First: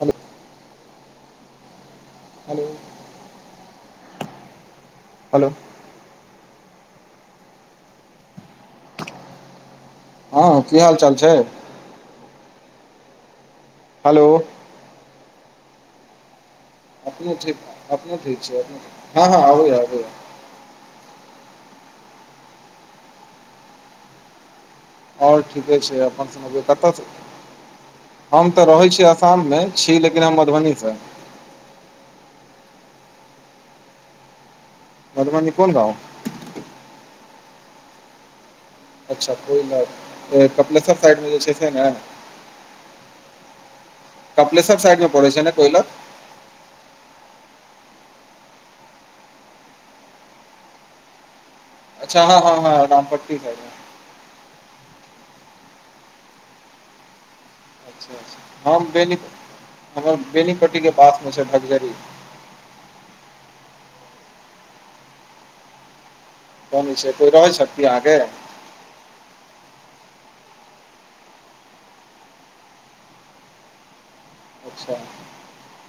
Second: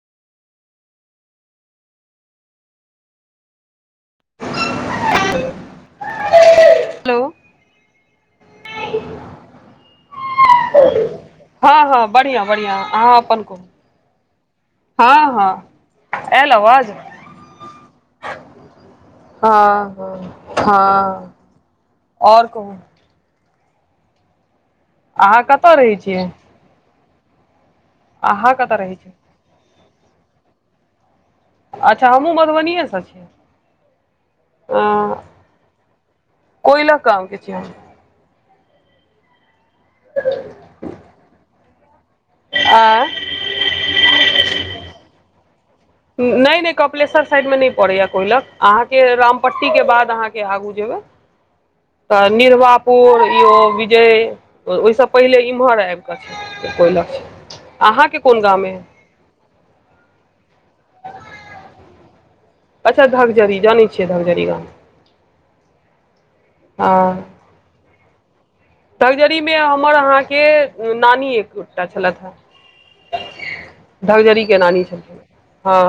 Hello hello hello hello हँ की हाल चाल छै हँ हँ बढ़िआं बढ़िआं अहाँ अपन कहू हेलो हँ हँ आयल आवाज अपने ठीक अपने ठीक छै हँ हँ आबै आबै हँ और कहू अहाँ और कतय ठीके रहै छै छियै अपन समझै कतसँ हम अहाँ तऽ कतय रहै छी छियै आसाम मे छी लेकिन हम मधुबनी से अच्छा हमहूँ मधुबनिएसँ छियै मधुबनी कोन गाँव कोइलक गांव कि छियै हम अच्छा कोइ बात कपिलेश्वर साइडमे जे छै से ने आँय कपलेश्वर साइड मे पड़ै छै ने कोलक नहि नहि कपिलेश्वर साइडमे नहि पड़ैया कोहि लक अहाँके रामपट्टीके बाद अहाँके आगू जेबै अच्छा तऽ हँ हँ हँ निरवापुर रामपट्टी साइडमे यो जे ओहिसँ पहिले इमहर आबिकऽ कोइलख अचछा हम बे हमर बेनीपट्टी के पास मे छै धग्जरी अच्छा धगजरी जानै छियै धगजरी गाम कोनी छै कोइ रहै छथि की अहाँकेे तगजड़मे हमर अहाँके नानी एकोटा छलथि हे गधरीके नानी अच्छा छथिन हँ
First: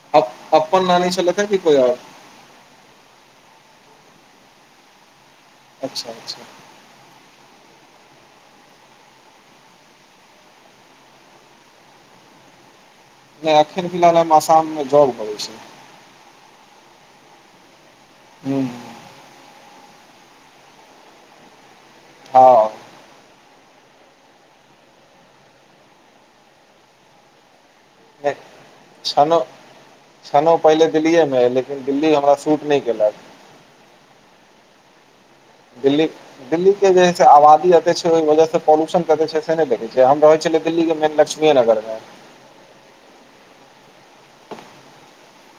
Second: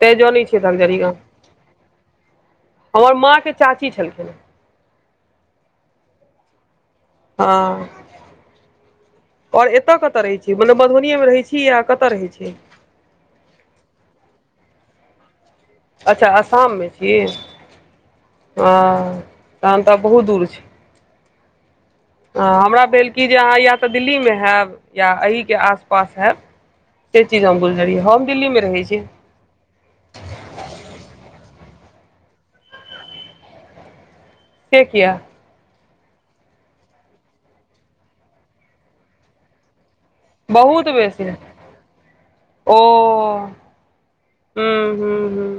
तैं जानै अप- छिय अपन धगजरी नानी छलथि हे कि कोइ आओर हमर माँ के चाची छलखिन अच्छा अच्छा हँ आओर एतय कतय रहैत छै मने मधुबनीएमे रहैत छी या कतय रहैत छी अखेन फिलहाल हम आसाममे जॉब करै छी अच्छा आसाममे छी हूँ हँ तहन तऽ बहुत दूर छी हँ हमरा भेल कि जे अहाँ या तऽ दिल्लीमे हेब या एहिके आस पास हेब से चीज हम गुजरियै, हम नहि दिल्लीमे रहै छी। छनो छनो पहिले दिल्लीए मे हय, लेकिन दिल्ली हमरा शूट नहि केलक। से किया दिल्ली दिल्ली के जे आबादी एते छै, ओहि वजहसँ पॉल्यूशन कते छै, से नहि देखैत छी, हम रहैत छी। बहुत बेसी ओ ह ह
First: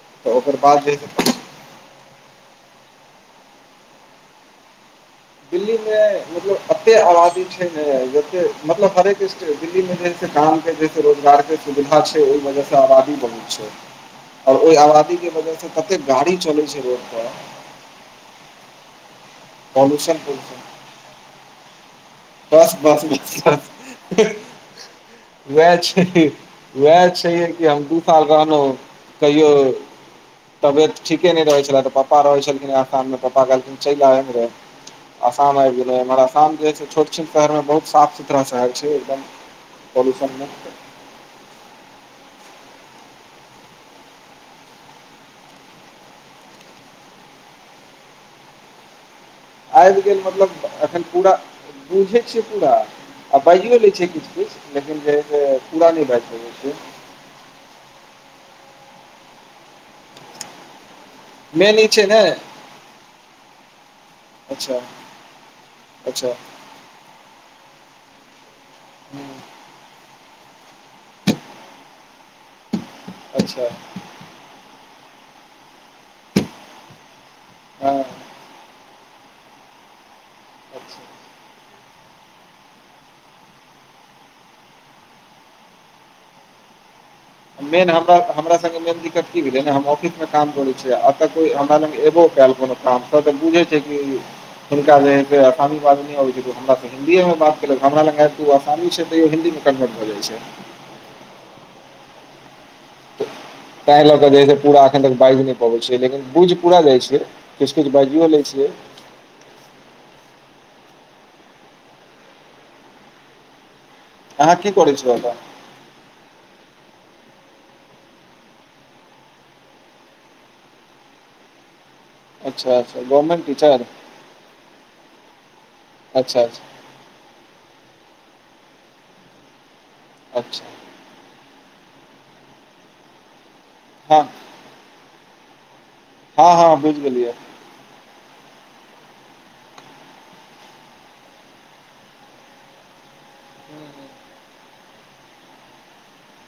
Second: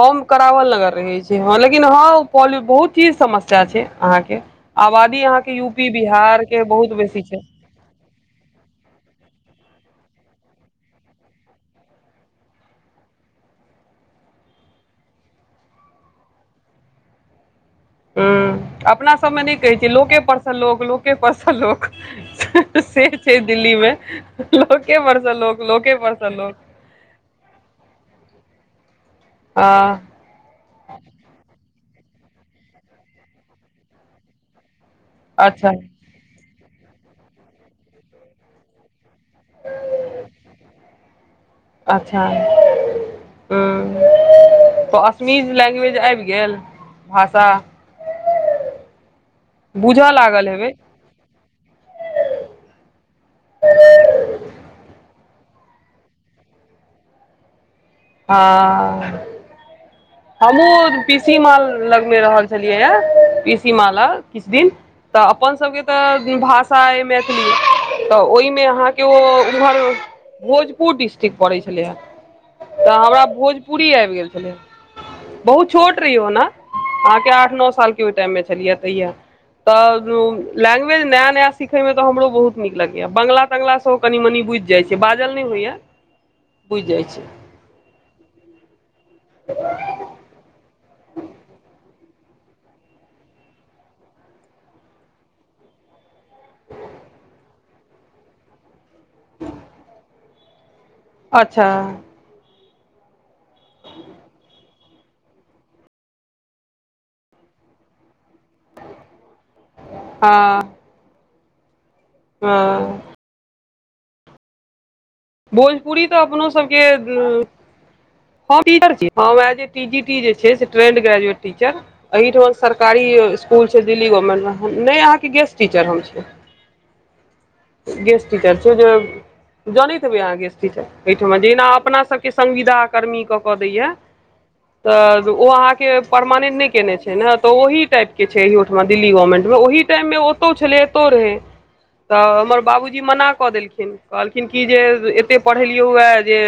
हमम, तऽ कराब ओकर नगर बाद लगल जे रहै हइ छै। लेकिन हँ, पल पल बहुत ही समस्या छै, अहाँके आबादीह। दिल्ली मे मतलब फते आबादी जऽ मतलब हरेक क्षेत्रमे दिल्लीमे जे कामके, जे रोजगारके। सुविधा छै, ओहि वजहसँ आबादी बहुत छै। आओर ओहि आबादीके वजहसँ कते गाड़ी चलै छै रोडपर। हँ, अपना सभमे नहि कहैत छियै, पॉल्यूशन लोकसँ पॉल्यूशन लोक, लोकसँ लोक। बस बस से बस छै। दिल्ली मे बस लोक परस लोक लोके परस लोक उएह छै कि हम दू साल रहलहुँ कहियो। हँ तबियत ठीके नहि रहै छलै तऽ पापाके रहै छलखिन स्थानमे, पपा कहलखिन चलि आबऽमे रहै। आसाम अच्छा आबि गेल हइ, मगर आसाम जे छोट। दक्षिण शहरमे बहुत साफ सुथरा शहर छै, एकदम पॉल्यूशन नहि। अच्छा हँ, तऽ असमिया लैंग्वेज आबि गेल, भाषा। आबि बूझऽ गेल लागल मतलब हेबै एखन पूरा बुझै छियै, पूरा। आ बाजियो लैति छै किछु किछु, लेकिन जे छै से पूरा नहि भऽ सकै छै। हँ हमू पीसी मॉल मेन ई छै लगमे ने रहल छलियै यऽ, पीसी मॉलमे किछु दिन। अच्छा तऽ अपन सभके अच्छा तऽ भाषा मैथिली तऽ ओहिमे अहाँके ओ उमहर भोजपुर डिस्ट्रिक्ट पड़ैत छलै हे तऽ हमरा अच्छा भोजपुरी आबि गेल छलै। बहुत छोट रहिय ने अहके नओ सालके हँ ओहि टाइममे छलियै तऽ, लैंग्वेज अच्छा नया नया। सिखयमे तऽ हमरो बहुत नीक लगैए, बंगला तंगला सेहो कनि मनि बुझि जाइ छै, बाजल नहि होइए। बुझि जाइ छै। मेन, हम हमरा से मेन दिक्कत की भेलै, हम ऑफिस। काम करै छियै, आ तऽ कोइ हमरा एखन पल कोनो काम बुझै छै। हुनका जे छै से आसानीसँ बाजि नहि अबै छै हमरा सभकेँ। हिन्दीए मे बात केलक, हमरा लग तऽ असमिया छै, तैयो हिन्दीमे कन्वर्ट भऽ जाइ छै। अच्छा ताहि लऽ कऽ जे ह पूरा अखन तक बाजि नहि पाबै छै, लेकिन बुझि पूरा जाइ छै, किछु किछु बाजियो लै छै। हँ हँ अहाँ की करै छलहुँ? भोजपुरी तऽ अपनो सभके हम टीचर छी, ए टी जी टी जे छै से ट्रेन्ड ग्रेजुएट टीचर। एहिठाम अच्छा अच्छा सरकारी गवर्नमेन्ट स्कूल छै, टीचर दिल्ली गवर्नमेंटमे ने, अहाँके गेस्ट टीचर हम। छी अच्छा गेस्ट टीचर छै, जनैबै अहाँ गेस्ट अच्छा टीचर। तऽ जेना अपना सभके संविदा कर्मीके कऽ देलै। हँ तऽ ओ अहाँके हँ परमानेंट नहि हँ केने बुझि छै गेलियै ने, तऽ ओहि टाइप। के छै इहोठाम दिल्ली गवर्नमेंटमे, ओहि टाइममे ओतऽ छलै, एतऽ रहै। तऽ हमर बाबूजी मना कऽ देलखिन कहलखिन कि जे एतेक पढ़ेलियै हए जे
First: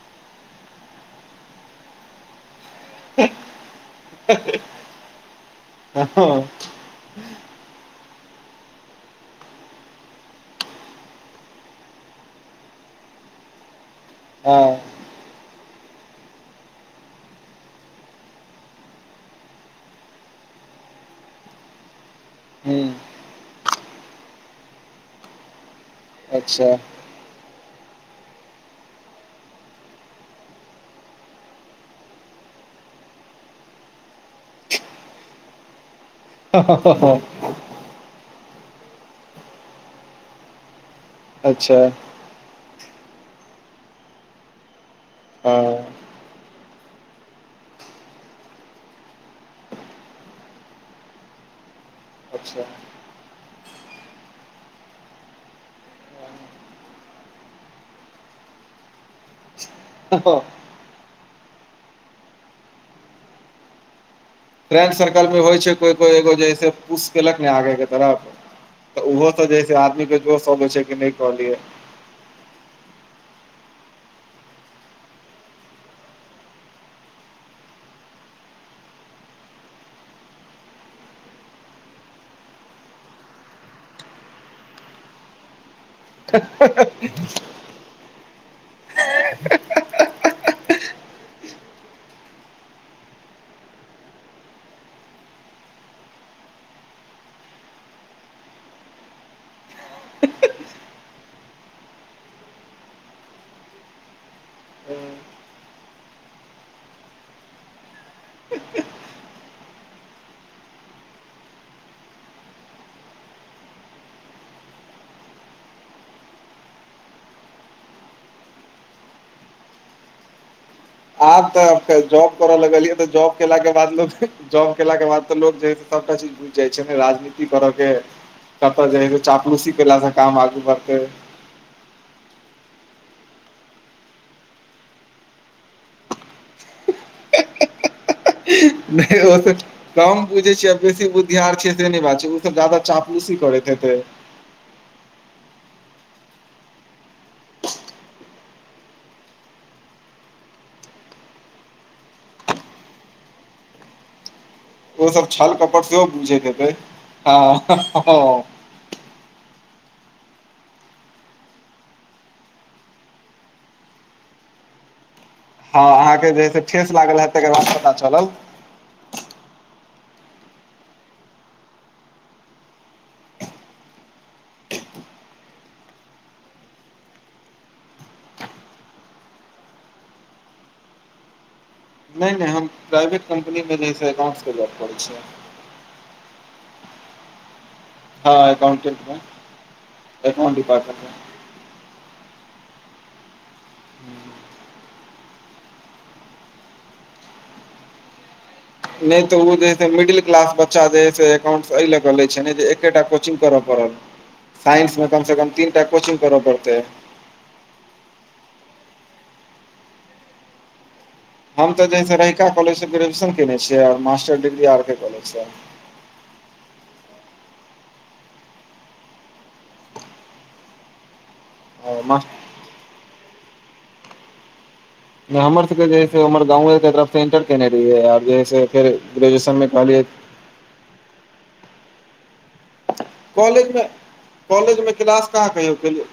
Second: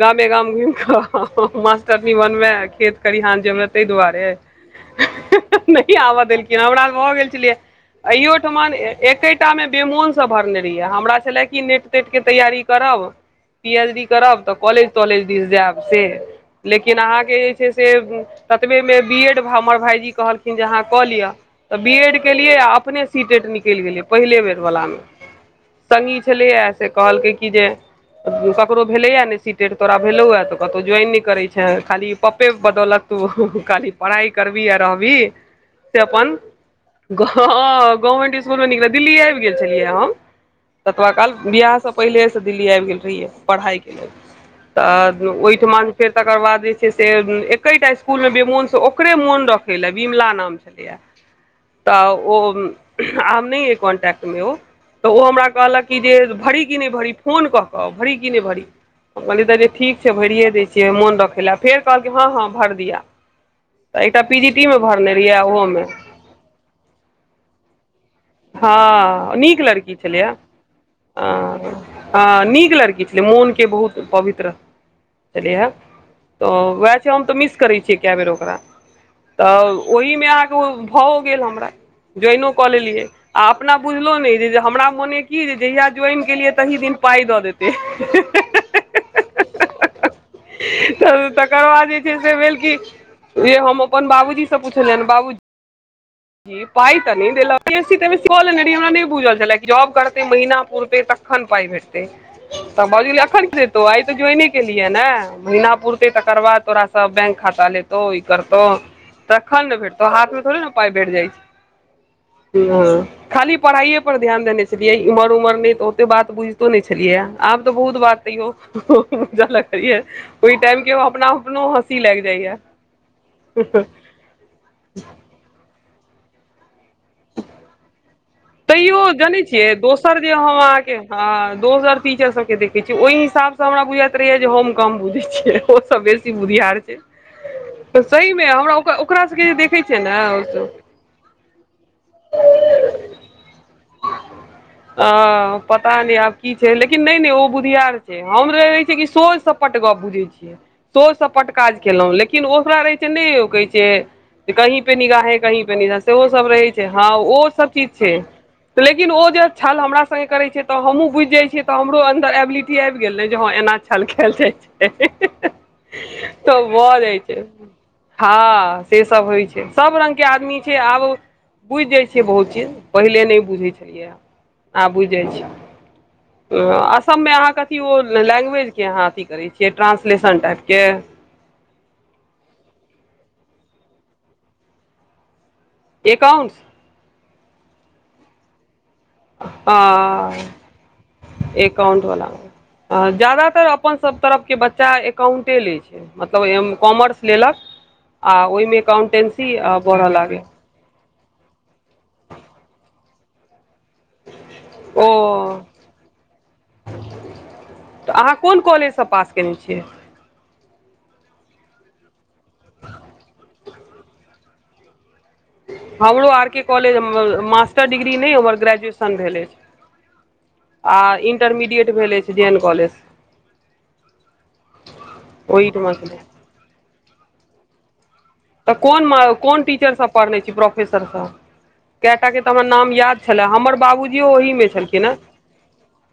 गामे गाम घुम कऽ मास्टरनी बनबे खेत खरिहान जेमेय ताहि दुआरे नहि हँ आबऽ हँ देलखिन हमरा भऽ गेल छलै यऽ अयो ठमन एकेटा मे बेमोन से भरने रहियै हमरा छले की नेट तेट के तैयारी करब पी एच डी करब तऽ कॉलेज तॉलेज दिस जायब से लेकिन अहाँके जे छै से ततबे मे बी एड हमर भायजी कहलखिन जे अहाँ कऽ लिअ तऽ बी एड केलियै आ हुँ अपने सी टेट निकैल गेलै पहिले बेर वला मे स संगी छलैय अच्छा से कहलकै की जे ककरो भेलै अ नइ सी टेट तोरा भेलौ ह तऽ कतहु ज्वाइन नहि करै छऽ खाली पपे बदौलत तू खाली पढ़ाइ करबही आ रहबही से अपन ह ह ह ह हँ गवर्नमेंट स्सकूल मे निक रह दिल्ली आबि गेल छलियै हम तऽ पपा काल बियाह अच्छा सँ पहिले दिल्ली आबि गेल रहियै पढ़ाइ के लेल तऽ हँ ओहिठाम फेर तकर बाद जे छै से एकेटा स्कूलमे बेमोनसँ ओकरे मोन रख बिमला नाम छलै य तऽ आब ओ अच्छा नइ य कोनटेक्ट [unintelligible] तऽ ओ हमरा कहलक कि जे भरी कि नइ भरी फोन कऽ कऽ भरी कि नइ भरी हम कहलियै तऽ जे ठीक छै भरिए दै छियै मोन रखय लए फेर कहलकै हँ हँ भरि दिया तऽ एकटा पी जी टी मे फ्रेंड भरने सर्कल रहियै आ होइ ओहो छै मे कोइ कोइ एगो जे से उस क लक नहि आगे के तरफ तऽ ओहो हँ से जे नीक है से लड़की आदमी छलै के य जोश अबै छै कि नहि कहलियै हँ आ नीक लड़की छले मोन के बहुत पवित्र छलै यै ह तऽ ओह छै हम तऽ मिस करै छियै कए बेर ओकरा तऽ ओहिमे अहाँके भाओ गेल हमरा ज्वाइनो कऽ लेलियै आ अपना बुझलहुँ नइ जे हमरा मने की जे जहिया ज्वइन केलियै तहि दिन पाइ दऽ देतै [inaudible] त तकर बाद जे छै से भेल की जे हम अपन बाबूजी से पुछलियनि बाबूजी पाइ तऽ नइ देलक [unintelligible] हमरा नहि बुझल छल जॉब करते महीना पुरतै तखन पाइ भेटतै तऽ बजलै एखन की हेतौ आइ तऽ ज्वाइने केलिऐ न महना पुरते तकर बाद तोरा सँ बैंक खाता लेतौ तो ई करतौ तखन न भेटतौ हाथ मे थोड़े न पाइ भेट जाय छै हँ खाली पढ़ाइए पर ध्याने देने छलियै इम्हर उमहर नहि तऽ ओते बात बुझितो नहि छलियए आब तऽ बहुत बात तयो [inaudible] करलै ओहि टाइम के अपना आब अपनो तऽ हँसी लागि जॉब जाइये करऽ लगलियै तऽ जॉब केला के बाद मे कोई जॉब केला के बाद तऽ लोक जे ह सबटा चीज बुझि जाइ छै ने राजनीति करऽ के कतऽ तैयो जे है से जनै छियै चापलूसी केला से दोसर जे काम हम आगू अहाँके बढ़तै दोसर टीचर सब के देखै छियै ओहि हिसाब से हमरा बुझैत रहैय जे हम कम बुझै छियै ओ सब बेसी बुधियार छै [inaudible] तऽ सही मे हम नहि ओ सँ कम बझे छिये बेसी बुद्धियार छै से नइ बात छै ओ सब जादा चापलूसी करैत हेतै अ पता नइ आब की छै लेकिन नइ नइ ओ बुधियार छै हम रहय छै कि सोझ सपट गप बुझै छियै सोझ सपट काज केलहुँ लेकिन ओकरा रहै छै नइ ओ कहै छै जे कही पे ओसभ निगाहे छल कहींपे कपट निगाह सेहो बुझैत सभ रहै हेतै छै हँ ओहोसभ चीज छै लेकिन ओ जे छल हमरा संगे करे छै तऽ हमहू बुझिजाय छियै तऽ हमरो अन्दर एबिलिटी आबि गेल ने जे हँ एना छल खैल हे हह हँ अहाँके जे है त से ठेस भै लागल जाइ हैत छै तकर बाद पता चलल हँ से सब होय छै सब रंग के आदमी छै आब बुझ जाय छिए बहुत चीज पहिले न पहिले नहि बुझै छलियै आब बुझै जाइ छियै [inaudible] असममे अहाँ के अथी ओ लैंग्वेजके अहाँ अथी करै छियै ट्रांसलेशन टाइपके नहि नहि हम प्राइवेट कम्पनी में जे एकाउंटके ज पड़ै छियै एकाउंट्स हँ एकाउंटे हँ एकाउंट वाला ज्यादा अपन सब तरफ के बच्चा लै छै मतलब कॉमर्स लेलक आ ओहिमे नहि तऽ एकाउंटेंसी ओ जैसे बढ़य मिडिल लागै क्लास बच्चा बच्चा जे एकाउंट्स एहि लऽ ले छै ने जे एकेटा कोचिंग करऽ पड़ल साइंस में ओ कम से कम तीन टा कोचिंग करय पड़ते तऽ अहाँ कोन कॉलेजसँ पास कयने छियै हम तऽ ज रहिका कॉलेज से ग्रेुएशन केने छियै मास्टर डिग्री आर के कॉलेजसँ हमरो आर के कॉलेजमे मास्टर डिग्री नहि हमर ग्रेजुएशन भेल अछि आ इंटरमीडिएट आओर भेलै मास्टर छै ड एन कॉलेज हमर सबके ओहिठमा जे छलै से हमर गाँंव के तरफ से इंटर केने रहियै आर तऽ कोन कोन टीचरसभ पढ़ने छी प्रोफेसर से कएटा के तऽ हमर नाम याद छलए हमर कॉलेजमे बाबूजी यो ओहिमे छलखिन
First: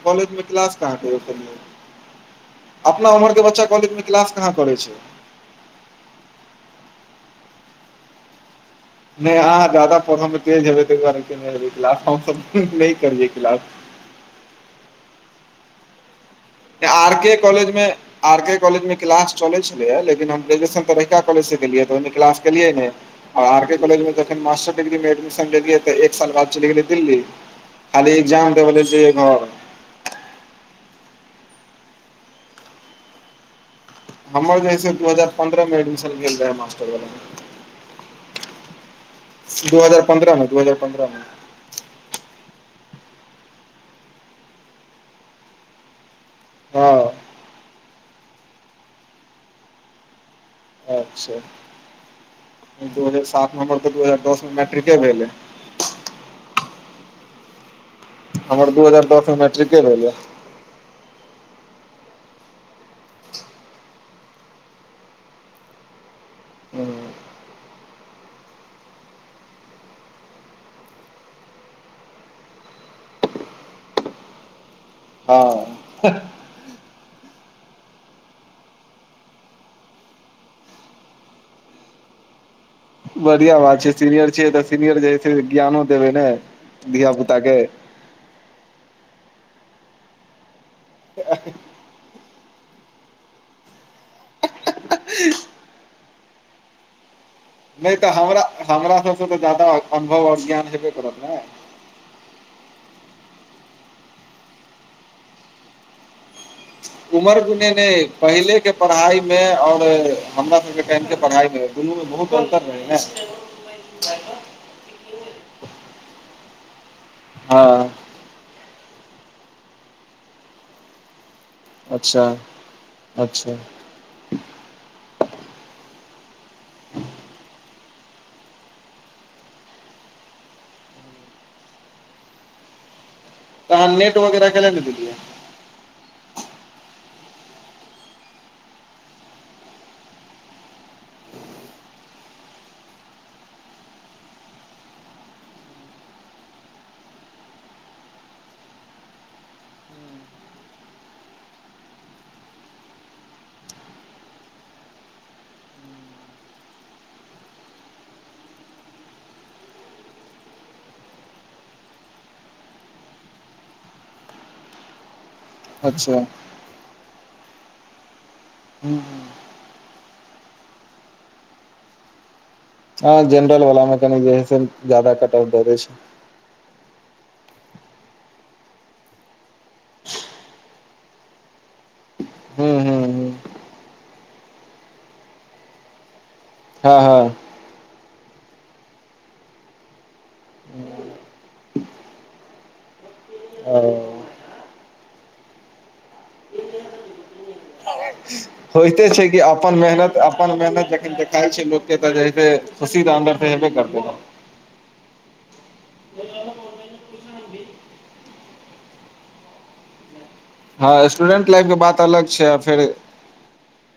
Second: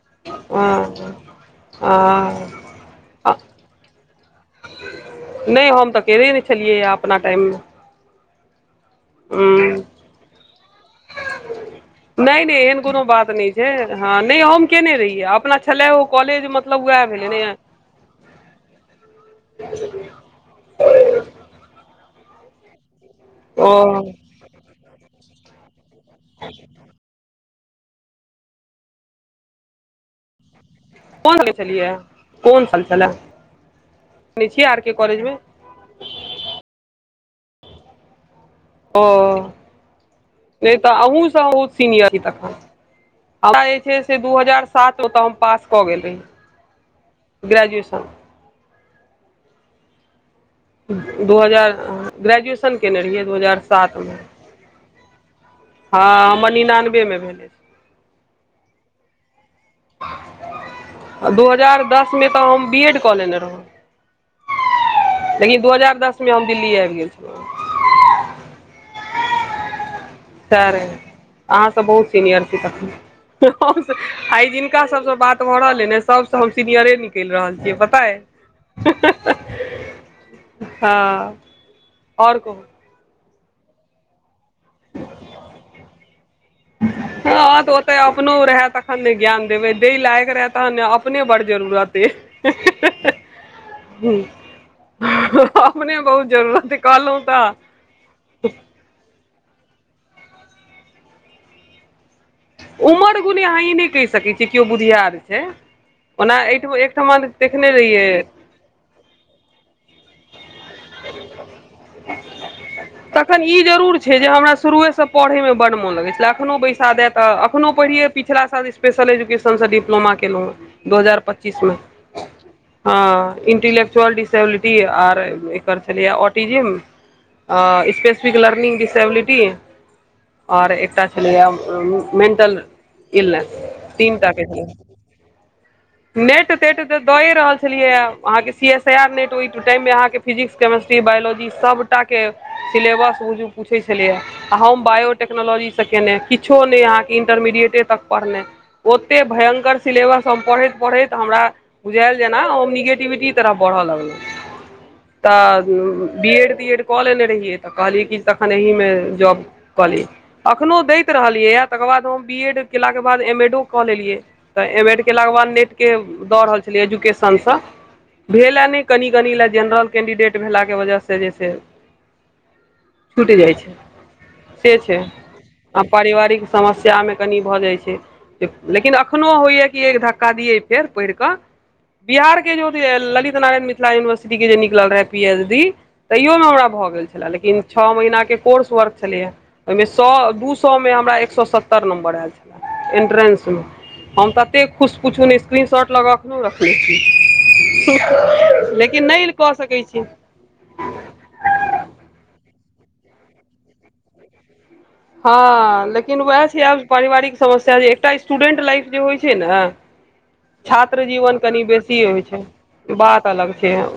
कॉलजं क्लास कहाँ कहियो केलिए आँ अपना उम्हर के बच्चा कॉलेज मे क्लास कहाँ करै छै नहि हम तऽ केेने छलियै अपना टाइम नहि अहा ज्यादा पढ़य तेज हेबै त क्लास हमस एहन नहि कोनो बात करियै नहि छै क्लास हँ नहि हम केने रहियै अपना छलै ओ कॉलेजमे आर के कॉलेज मे आर के कॉलेज मे क्लास चले छलै यै लेकिन हम ग्रेजुएशन त रहिका कॉलेज से केने रहिये त ओहिमे क्लास केलिए ओ नहि तखन मास्टर डिग्री मे एडमिशन लेलियै तऽ एक साल बाद चलि गेलै दिल्ली खाली ए्जाम देब लेल जेयय घर ह [inaudible] कोन साल चलिय है कोन साल छलाह हमर जैसे दू हजार पन्द्रह पंद्रह मे एडमिशन भेल छलाह खेल मास्टर वला ओ नहि तऽ पन्द्रहमे अहुूँ सब सीनियर तखन हमरा जे छै से दू हजार सात ओतऽ हम पास कऽ गेल रहीय हँ ग्रेजुएशन दू अच्छा हजार ग्रेजुएशन केने दू हजार रहियै सात नम्बर त दू सातमे हजार दस मे मैट्रिके भेल या हँ हमर निनानबेमे भेलै हमर दू हजार दस मे मैट्रिके भेल या आ दू हजार दसमे तऽ हम बी एड कऽ लेने रहौ लेकिन दू हजार दस मे हम दिल्ली आबि गेल छलहुँ [inaudible] त्र अहाँ सब बहुत सीनियर छी तखन हह हम त आई हिनका सबसँ बात भऽ हँ रहल है ने सब हम सीनियरे निकलि रहल छियै पता अय हँ आओर कहूँ बढ़िआँ बात छै सीनियर छियै तऽ सीनियर जे है से ज्ञानो देबै ने धियापुताके हँ तऽ ओतय अपनो रहै तखन ने ज्ञान देबै दे लायक रहै तहन ने अपने बड जरूरते ही हि ही ह अपने बहुत जरूरत ह कलहु तऽ नहि तऽ हमरा हमरा सभसँ तऽ जादा अनुभव आओर ज्ञान हेबे करड़त ने उमर गुण अहाँ ई नहि कहि सकैत छियै केओ बुघिआर छै ओ ईठ ऐ उमर गूने ने पहिले के पढ़ाई मे और हमरा सबके टाइम के पढ़ाई मे दुनू मे बहुत अन्तर रहै ने तखन ई जरूुर छै जे हमरा शुरुए से पढ़य मे बड मन लगै छल अखनो बैसा देए त अखनो हँ पढ़िय पछिला साल स्पेशल एजुकेशन से डिप्लोमा केलहुंँ दू हजार पच्चीस मे अच्छा ह अच्छा इंटेल लक्चुअल डिसबिलिटी आर एकर छलै ऑटीजम हँ स्पेसिफिक लर्निंग डिसबिलिटी आओर एकटा छलैए मेंटल इलनेस तहन नेट तीन टा के छल [inaudible] नेट तेट तऽ दएए रहल छलियै ह अहाँके C S I R NET ओहि टाइम मे अहाँके फिजिक्स केमेस्ट्री बायोलॉजी सबटाके सिलेबस बुक्षु पूछै छलैय आ हम बायोटेक्नोलॉजी सँ केयने किछो नहि अहाँके इंटरमीडिएटे तक पढ़नाइ ओतेक भयंकर सिलेवस हम पढ़इ पढ़ै तऽ हमरा बुझायल जेना ओ निगेटिविटी तरफ बढ़य लगलै तऽ बी एड तीएड कऽ लेने रहियै तऽ कहलियै कि तखन एहिमे जॉब कहलियी एखनोहु दैत रहलियैए तकर बाद हम बी एड केलाके बाद एम एडो कऽ लेलियै तऽ एम एड केला क वाद नेट के अच्छा दऽ रहल छली एजुकेशन भेल नहि कनि हूँ कनि ल जेनरल कैंडिडेट भेलाके वजह सँ जे छै हँ छुटि जाइ जनरल छै वाला मे कनि जे है से छै जादा कट ऑफ दऽ दै आ छै पारिवारिक समस्या मे कनि भऽ जाइ छै लेकिन अखनो होइएा कि एक धक्का दियै से पइढ़ के बिहार के हूँ हूँ हूँ ललित नारायण मिथिला यूनिवर्सिटी के जे निकल रहै पी एच डी तैयोमे हमरा भऽ हँ गेल हँ छलए लेकिन छओ महिना के कोर्स वर्क छलैएे ओहिमे सए दू सएमे हमरा एक सए सत्तर नम्बर आयल छलए एन्ट्रेंसमे ओ हम तऽ एतेक खुश पुछू ने स्क्रीन शॉट लऽ कऽ एखनोहु रखने छी होइते लेकिन छै नहि कि कऽ अपन सकैत छी मेहनत अपन मेहनत जखन खाइ छै लोकके तऽ जे से खुशीद अंडर तऽ हेबे करतै ने हँ लेकिन उएह छै आब पारिवारिक समस्या जे एकटा स्टूडेंट लाइफ जे होइ छै ने छात्र हँ जीवन स्टूडेंट कनि लाइफ के बात बेसी होइ अलग छै आ फेर बात अलग छै ह